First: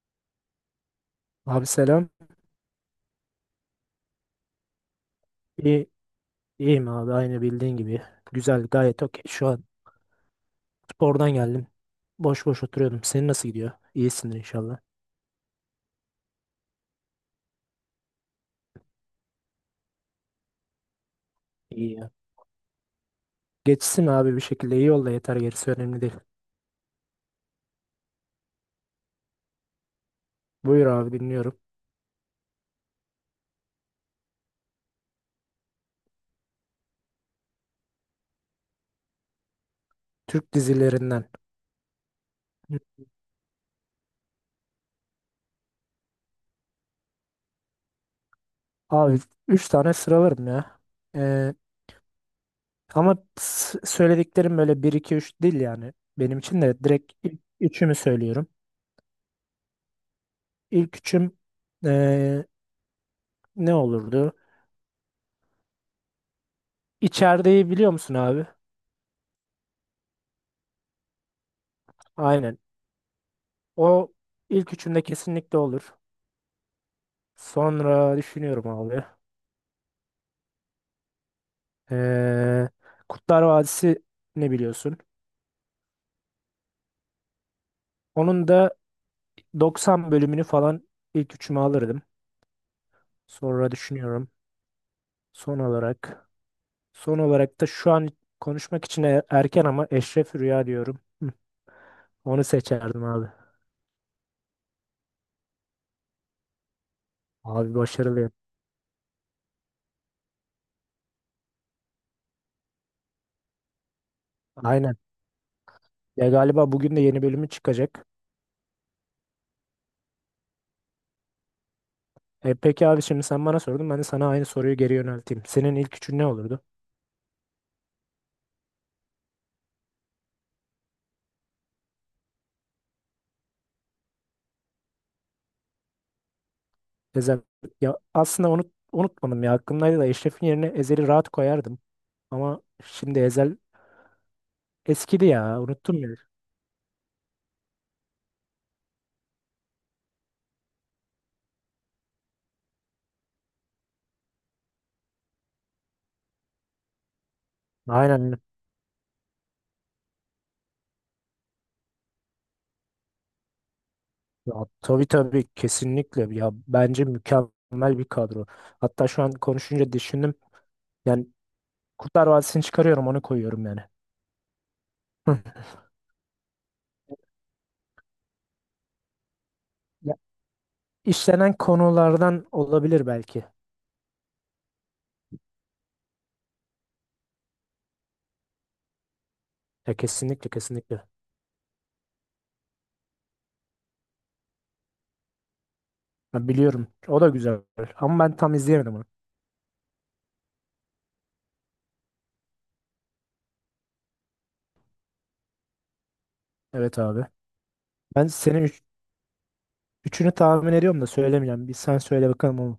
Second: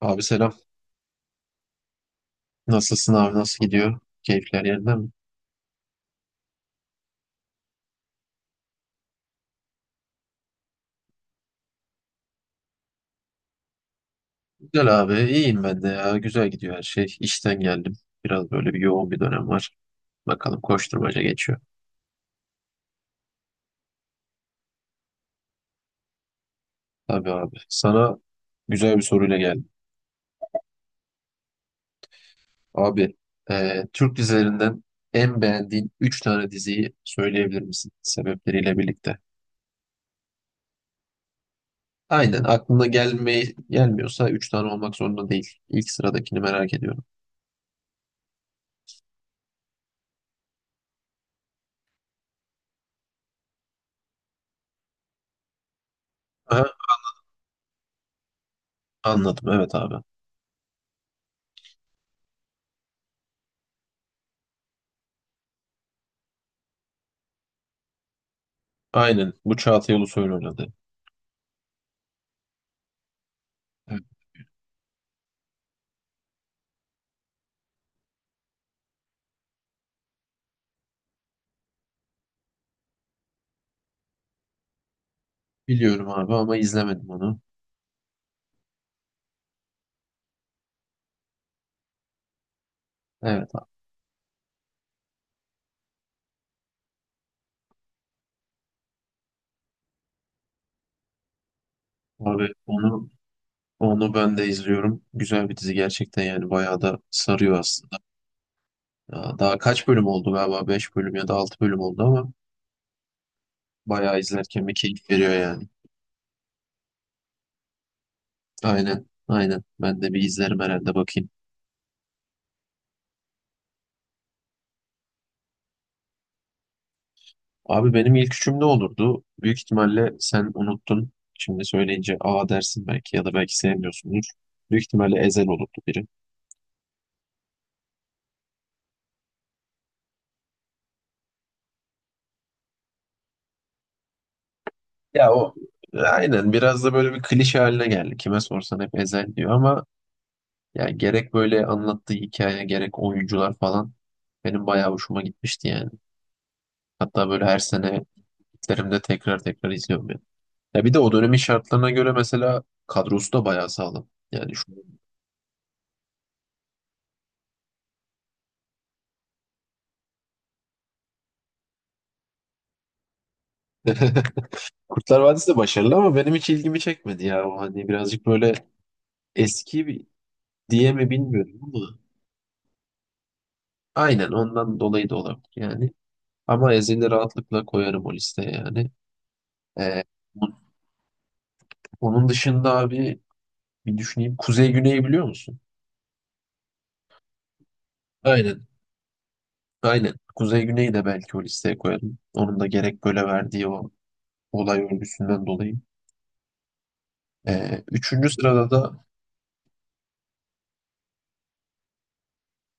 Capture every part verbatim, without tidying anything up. Abi selam. Abi selam. Nasılsın abi? Nasıl gidiyor? Keyifler yerinde mi? İyi, iyiyim abi aynı bildiğin gibi. Güzel gayet okey. Şu an spordan geldim. Boş boş oturuyordum. Senin nasıl gidiyor? İyisindir inşallah. Güzel abi. İyiyim ben de ya. Güzel gidiyor her şey. İşten geldim. Biraz böyle bir yoğun bir dönem var. Bakalım koşturmaca geçiyor. İyi ya. Geçsin abi bir şekilde iyi ol da yeter gerisi önemli değil. Tabii abi. Sana güzel bir soruyla geldim. Buyur abi dinliyorum. Abi e, Türk dizilerinden en beğendiğin üç tane diziyi söyleyebilir misin? Sebepleriyle birlikte. Türk dizilerinden. Aynen. Aklına gelmeyi gelmiyorsa üç tane olmak zorunda değil. İlk sıradakini merak ediyorum. Abi üç tane sıralarım ya. Ee, ama s- söylediklerim böyle bir iki üç değil yani. Benim için de Aha, direkt ilk üçümü söylüyorum. anladım. Evet abi. İlk üçüm ee, ne olurdu? İçerideyi biliyor musun abi? Aynen. Bu Çağatay Ulusoy'un oynadı. Aynen. O ilk üçümde kesinlikle olur. Sonra düşünüyorum abi. Ee, Kurtlar Vadisi ne biliyorsun? Biliyorum abi ama izlemedim onu. Onun da doksan bölümünü falan ilk üçüme alırdım. Evet abi. Sonra düşünüyorum. Son olarak. Son olarak da şu an konuşmak için e- erken ama Eşref Rüya diyorum. Hı, onu seçerdim onu abi. onu ben de izliyorum. Güzel bir dizi gerçekten, yani bayağı da sarıyor Abi aslında. başarılıyım. Ya, daha kaç bölüm oldu galiba? Beş bölüm ya da altı bölüm oldu ama bayağı izlerken bir Aynen. keyif veriyor yani. Ya galiba bugün de yeni bölümü çıkacak. Aynen, aynen, ben de bir izlerim herhalde bakayım. E, peki abi şimdi sen bana sordun. Ben de sana aynı soruyu geri yönelteyim. Senin ilk üçün ne olurdu? Abi benim ilk üçüm ne olurdu? Büyük ihtimalle sen unuttun. Şimdi söyleyince aa dersin belki, ya da belki sevmiyorsundur. Büyük ihtimalle Ezel olurdu biri. Ezel. Ya aslında onu unutmadım ya. Aklımdaydı da Eşref'in yerine Ezel'i rahat koyardım. Ama şimdi Ezel eskidi Ya o ya. Unuttum ya. Aynen, biraz da böyle bir klişe haline geldi. Kime sorsan hep Ezel diyor ama yani, gerek böyle anlattığı hikaye, gerek oyuncular falan, benim bayağı hoşuma gitmişti yani. Hatta böyle her sene Aynen. gitlerimde tekrar tekrar izliyorum yani. Ya bir de o dönemin şartlarına göre mesela kadrosu da bayağı sağlam. Yani Ya, şu... tabii tabii kesinlikle. Ya bence mükemmel bir kadro. Hatta şu an konuşunca düşündüm. Yani Kurtlar Vadisi'ni çıkarıyorum onu koyuyorum yani. Kurtlar Vadisi de başarılı ama benim hiç ilgimi çekmedi ya. O hani birazcık böyle eski bir Ya, diye mi işlenen bilmiyorum ama, konulardan olabilir belki. aynen, ondan dolayı da olabilir yani. Ama Ezel'i rahatlıkla koyarım o listeye yani. Ya Ee, kesinlikle kesinlikle. onun dışında abi, bir düşüneyim. Kuzey Güney'i biliyor musun? Ben biliyorum. O da güzel. Ama ben tam Aynen. izleyemedim onu. Aynen. Kuzey Güney'i de belki o listeye koyarım. Onun da gerek böyle verdiği o olay örgüsünden dolayı. Evet abi. Ee, Ben üçüncü senin sırada üç- da, üçünü tahmin ediyorum da söylemeyeceğim. Bir sen söyle bakalım onu.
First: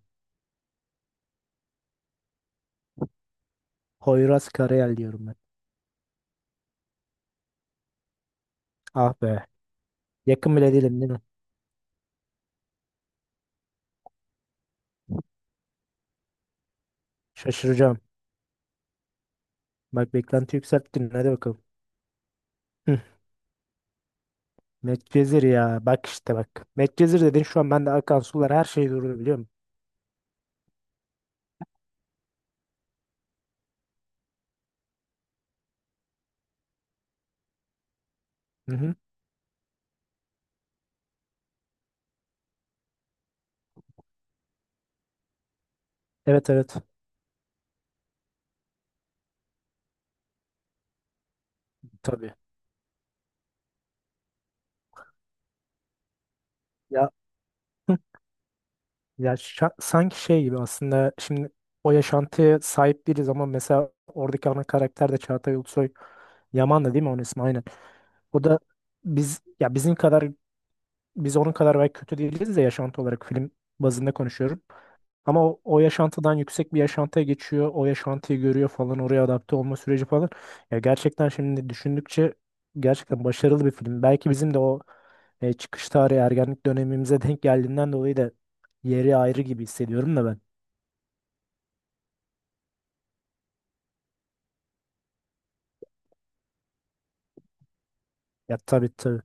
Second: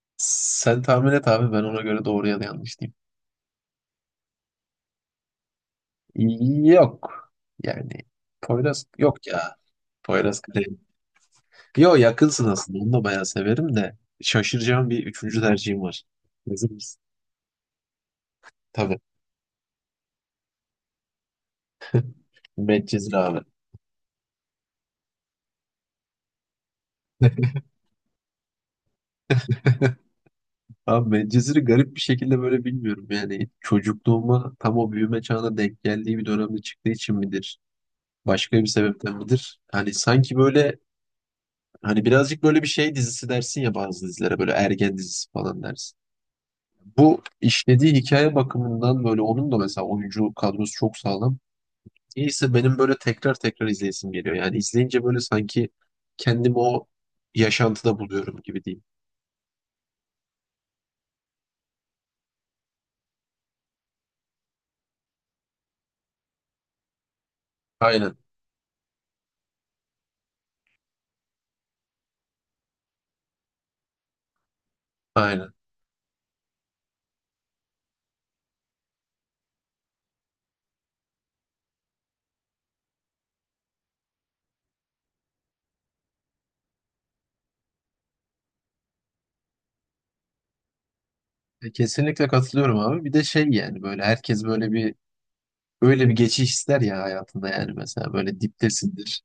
sen tahmin et abi, ben ona göre doğru ya da yanlış diyeyim. Poyraz Karayel diyorum ben. Yok. Yani Poyraz Ah yok be. ya. Poyraz Yakın bile Karayel. değilim değil mi? Yo, yakınsın aslında. Onu da bayağı severim de. Şaşıracağım bir üçüncü tercihim var. Hazır mısın? Şaşıracağım. Tabii. Bak beklenti yükselttin. Hadi bakalım. Hıh. Medcezir abi. Medcezir ya. Bak işte bak. Medcezir dedin şu an bende akan sular her şey durdu biliyor musun? Abi Medcezir'i garip bir şekilde böyle bilmiyorum. Yani çocukluğuma tam o büyüme çağına denk geldiği bir dönemde çıktığı için midir? Başka bir Hı hı. sebepten midir? Hani sanki böyle, hani birazcık böyle bir şey dizisi dersin ya, bazı dizilere böyle ergen dizisi falan dersin. Evet evet. Bu işlediği hikaye bakımından böyle, onun da mesela oyuncu kadrosu çok sağlam. Tabii. Neyse, benim böyle tekrar tekrar izleyesim geliyor. Yani izleyince böyle sanki kendimi o Ya hıh. yaşantıda buluyorum gibi diyeyim. Ya şa- sanki şey gibi aslında şimdi o yaşantıya sahip değiliz ama mesela oradaki ana karakter de Çağatay Ulusoy Yaman da değil mi onun ismi aynen. Aynen, O da biz ya bizim kadar biz onun kadar belki kötü değiliz de yaşantı olarak film bazında konuşuyorum. Ama aynen. o, o yaşantıdan yüksek bir yaşantıya geçiyor. O yaşantıyı görüyor falan. Oraya adapte olma süreci falan. Ya gerçekten şimdi düşündükçe gerçekten başarılı bir film. Belki bizim de o e, çıkış tarihi ergenlik dönemimize denk geldiğinden dolayı da yeri ayrı gibi hissediyorum da ben. E, Kesinlikle katılıyorum abi. Bir de şey, yani böyle herkes böyle bir böyle bir geçiş ister ya hayatında, yani mesela böyle Ya tabii diptesindir. tabii.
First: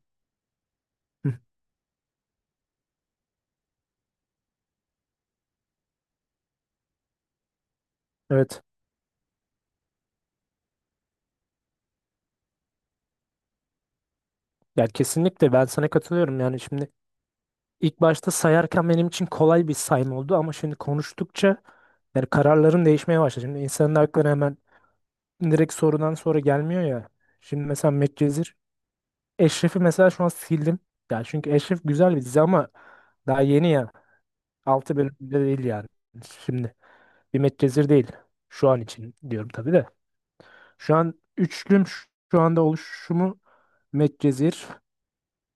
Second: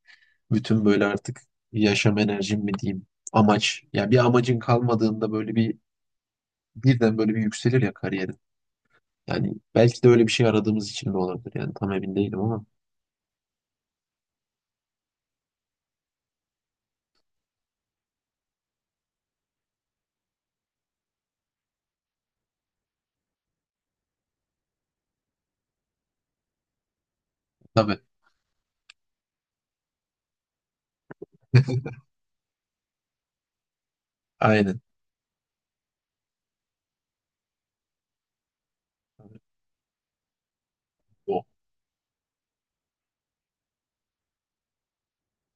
Bütün böyle Hı, artık yaşam enerjim mi diyeyim, amaç. Ya bir amacın kalmadığında böyle bir birden böyle bir yükselir ya kariyerin. evet. Yani belki de öyle bir şey aradığımız için de olabilir. Yani tam emin değilim ama. Ya kesinlikle ben sana katılıyorum. Yani şimdi ilk başta sayarken benim için kolay bir sayım oldu ama şimdi konuştukça yani kararların değişmeye başladı. Şimdi insanın aklına hemen direkt sorudan sonra gelmiyor ya. Şimdi mesela Tabii, Medcezir. Eşref'i mesela şu an sildim. Ya çünkü Eşref güzel bir dizi ama daha yeni ya. aynen. Altı bölümde değil yani. Şimdi bir Medcezir değil. Şu an için diyorum tabii de. Şu an O üçlüm ş- şu anda oluşumu Medcezir,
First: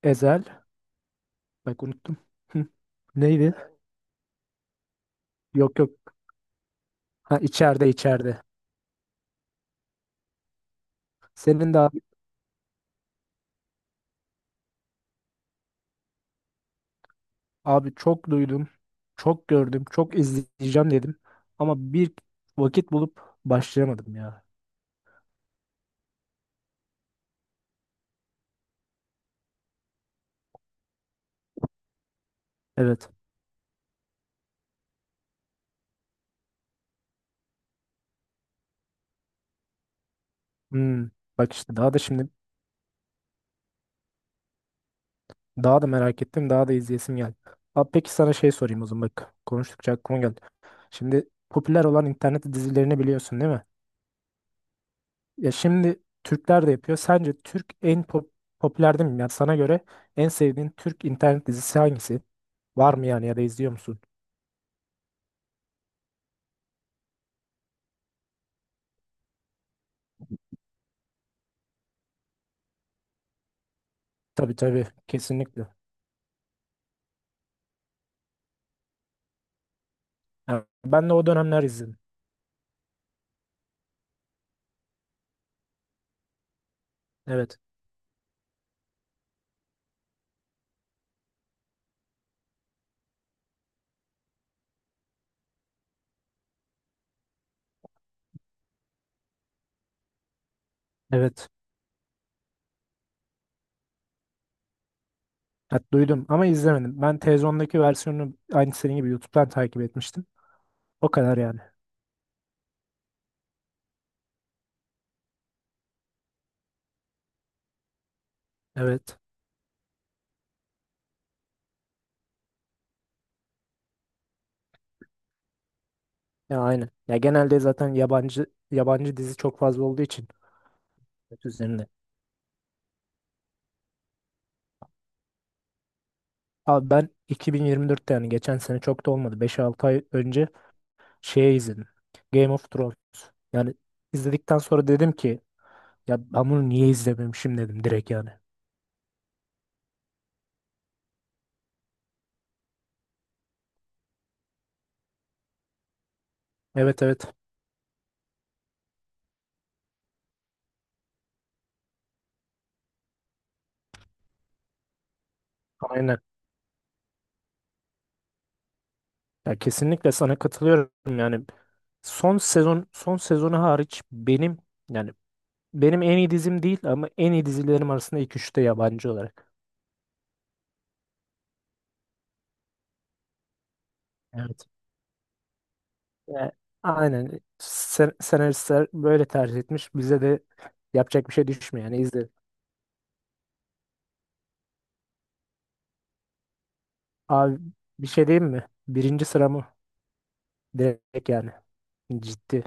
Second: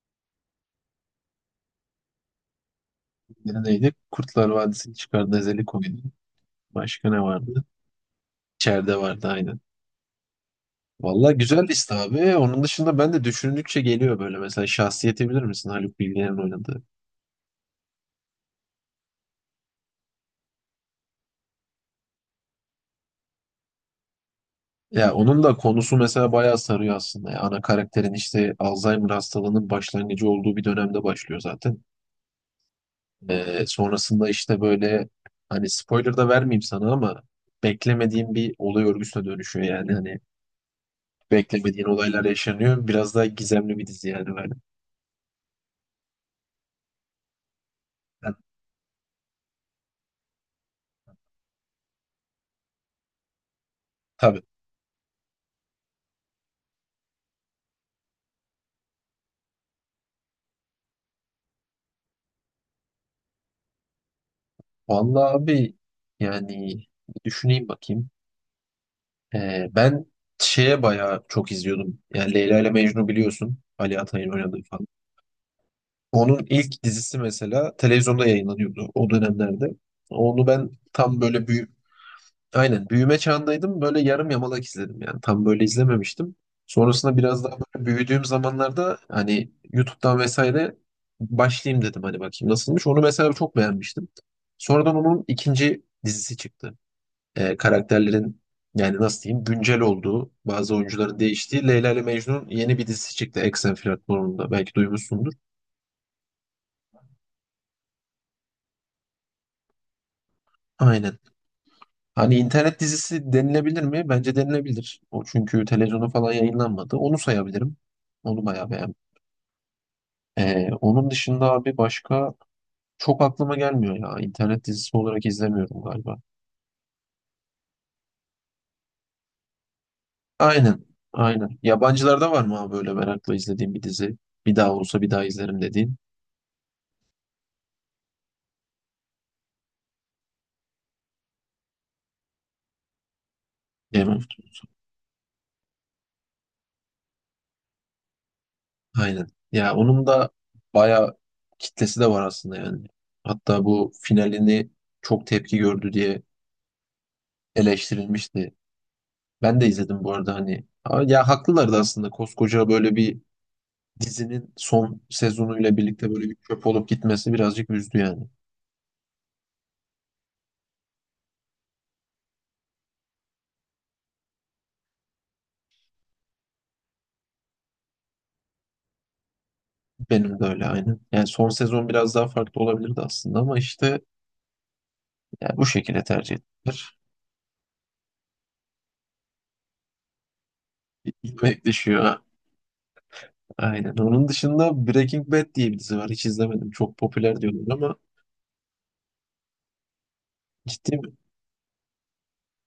Ezel. Bak unuttum. Hı. Neydi? biri neydi? Kurtlar Vadisi'nin çıkardığı Ezeli Yok oyunu. yok. Başka ne Ha vardı? içeride içeride. İçeride vardı aynen. Valla güzel Senin de liste abi. Onun dışında ben de düşündükçe geliyor böyle. Mesela Şahsiyet'i bilir misin? Haluk Bilginer'in oynadığı. abi çok duydum, çok gördüm, çok izleyeceğim dedim. Ama bir vakit bulup başlayamadım ya. Ya onun da konusu mesela bayağı sarıyor aslında. Ya, ana karakterin işte Alzheimer hastalığının başlangıcı olduğu bir dönemde başlıyor zaten. Evet. Ee, sonrasında işte böyle, hani spoiler da vermeyeyim sana ama, beklemediğim bir olay örgüsüne dönüşüyor yani. Hani Hmm. Bak işte beklemediğin daha da olaylar şimdi yaşanıyor. Biraz daha gizemli bir dizi yani böyle. daha da merak ettim, daha da izleyesim geldi. Abi peki Yani sana şey sorayım o zaman bak. Konuştukça aklıma geldi. Şimdi popüler olan internet dizilerini biliyorsun değil mi? tabii. Ya şimdi Türkler de yapıyor. Sence Türk en pop- popüler değil mi? Yani sana göre en sevdiğin Türk internet dizisi hangisi? Var mı yani ya da izliyor musun? Vallahi abi, yani bir düşüneyim bakayım. Ee, ben şeye bayağı çok izliyordum. Yani Leyla ile Mecnun biliyorsun. Ali Atay'ın Tabii oynadığı tabii falan. kesinlikle. Onun ilk dizisi mesela televizyonda yayınlanıyordu o dönemlerde. Onu Yani ben ben de tam o böyle dönemler büyü izledim. aynen büyüme çağındaydım. Böyle yarım yamalak izledim yani. Tam böyle izlememiştim. Sonrasında biraz daha Evet. böyle büyüdüğüm zamanlarda hani YouTube'dan vesaire başlayayım dedim, hani bakayım nasılmış. Onu mesela çok beğenmiştim. Sonradan onun ikinci dizisi çıktı. Ee, karakterlerin yani, nasıl diyeyim, güncel olduğu, bazı oyuncuların Evet. değiştiği Leyla ile Mecnun yeni bir dizisi çıktı Eksen platformunda, belki duymuşsundur. Ha, duydum ama izlemedim. Ben televizyondaki versiyonunu aynı senin gibi YouTube'dan takip etmiştim. O Aynen. kadar yani. Hani internet dizisi denilebilir mi? Bence denilebilir. O çünkü televizyona falan yayınlanmadı. Onu sayabilirim. Onu bayağı beğendim. Evet. Ee, onun dışında abi başka çok aklıma gelmiyor ya. İnternet dizisi olarak izlemiyorum galiba. Ya aynen. Ya genelde zaten yabancı yabancı dizi çok fazla olduğu için Aynen. net Aynen. üzerinde. Yabancılarda var mı abi böyle merakla izlediğim bir dizi? Bir daha olsa bir daha izlerim dediğin. Abi ben iki bin yirmi dörtte yani geçen sene çok da olmadı. Beş altı ay önce şey izledim. Game of Thrones. Yani Game of izledikten Thrones. sonra dedim ki ya ben bunu niye izlememişim dedim direkt yani. Aynen. Ya onun da bayağı kitlesi de var aslında yani. Hatta bu finalini çok tepki gördü diye Evet evet. eleştirilmişti. Ben de izledim bu arada hani. Aa, ya haklılardı aslında. Koskoca böyle bir dizinin son sezonuyla birlikte Aynen. böyle bir çöp olup gitmesi birazcık üzdü yani. Ya kesinlikle sana katılıyorum yani. Son sezon son sezonu hariç benim yani benim en iyi dizim değil ama en iyi dizilerim arasında ilk üçte yabancı olarak. Benim de öyle aynı. Yani son sezon biraz daha farklı olabilirdi aslında ama işte, Evet. yani bu şekilde tercih Ya, ettiler. aynen. Sen, senaristler böyle tercih etmiş. Bize de yapacak bir şey Gitmek düşmüyor yani düşüyor. Ha. izle. Aynen. Onun dışında Breaking Bad diye bir dizi var. Hiç izlemedim. Çok popüler Abi diyorlar ama, bir şey diyeyim mi? Birinci sıramı ciddi mi? direkt yani. Ciddi.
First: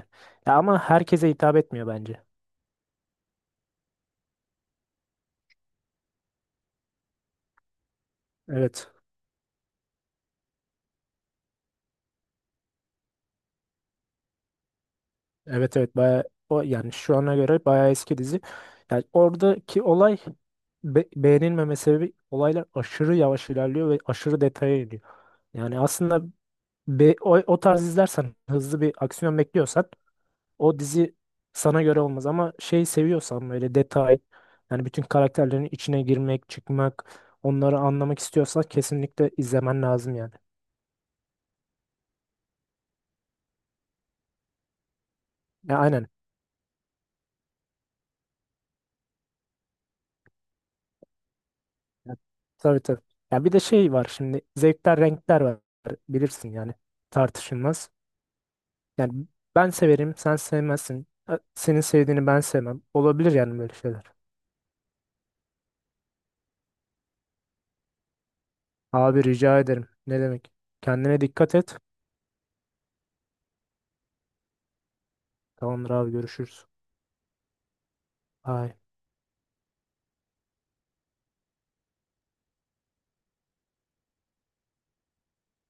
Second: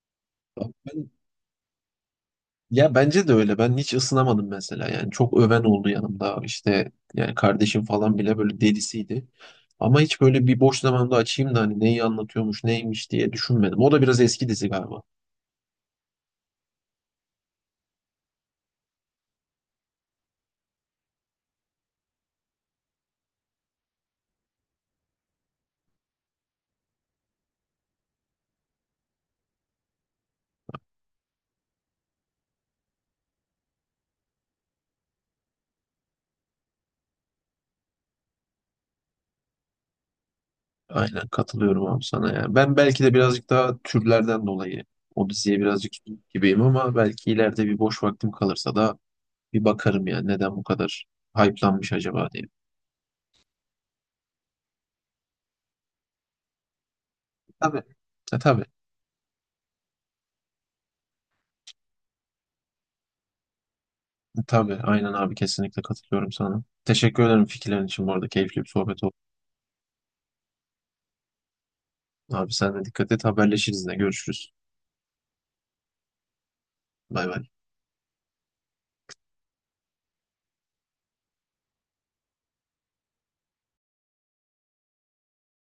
Ya Bak, ama Ben herkese hitap etmiyor bence. Ya bence de öyle. Ben hiç ısınamadım mesela. Yani çok öven oldu yanımda. İşte yani kardeşim falan bile böyle Evet. delisiydi. Ama hiç böyle bir boş zamanda açayım da hani neyi anlatıyormuş, neymiş diye düşünmedim. O da biraz eski dizi galiba. Evet evet bayağı o yani şu ana göre bayağı eski dizi. Yani oradaki olay be- beğenilmeme sebebi olaylar aşırı yavaş ilerliyor ve aşırı detaya iniyor. Yani aslında be- o, o tarz izlersen hızlı bir aksiyon bekliyorsan o dizi sana göre olmaz ama şey seviyorsan böyle detay yani bütün karakterlerin içine girmek, çıkmak, onları anlamak istiyorsan kesinlikle izlemen lazım yani. Aynen, katılıyorum abi sana ya. Ben belki de birazcık daha türlerden dolayı o diziye Ya birazcık aynen. soğuk gibiyim, ama belki ileride bir boş vaktim kalırsa da bir bakarım ya, neden bu kadar hype'lanmış Ya, acaba diye. tabii tabii. Ya bir de şey var şimdi zevkler renkler var bilirsin yani Tabii. tartışılmaz. E, tabii. Yani ben severim sen sevmezsin. Ö- Senin sevdiğini ben sevmem. Olabilir yani böyle şeyler. Tabii aynen abi, kesinlikle katılıyorum sana. Teşekkür ederim fikirlerin için, bu arada keyifli bir sohbet oldu. Abi rica ederim. Ne demek? Kendine dikkat et. Abi sen de dikkat et, haberleşiriz, yine görüşürüz. Tamamdır abi görüşürüz. Bay bay. Bye.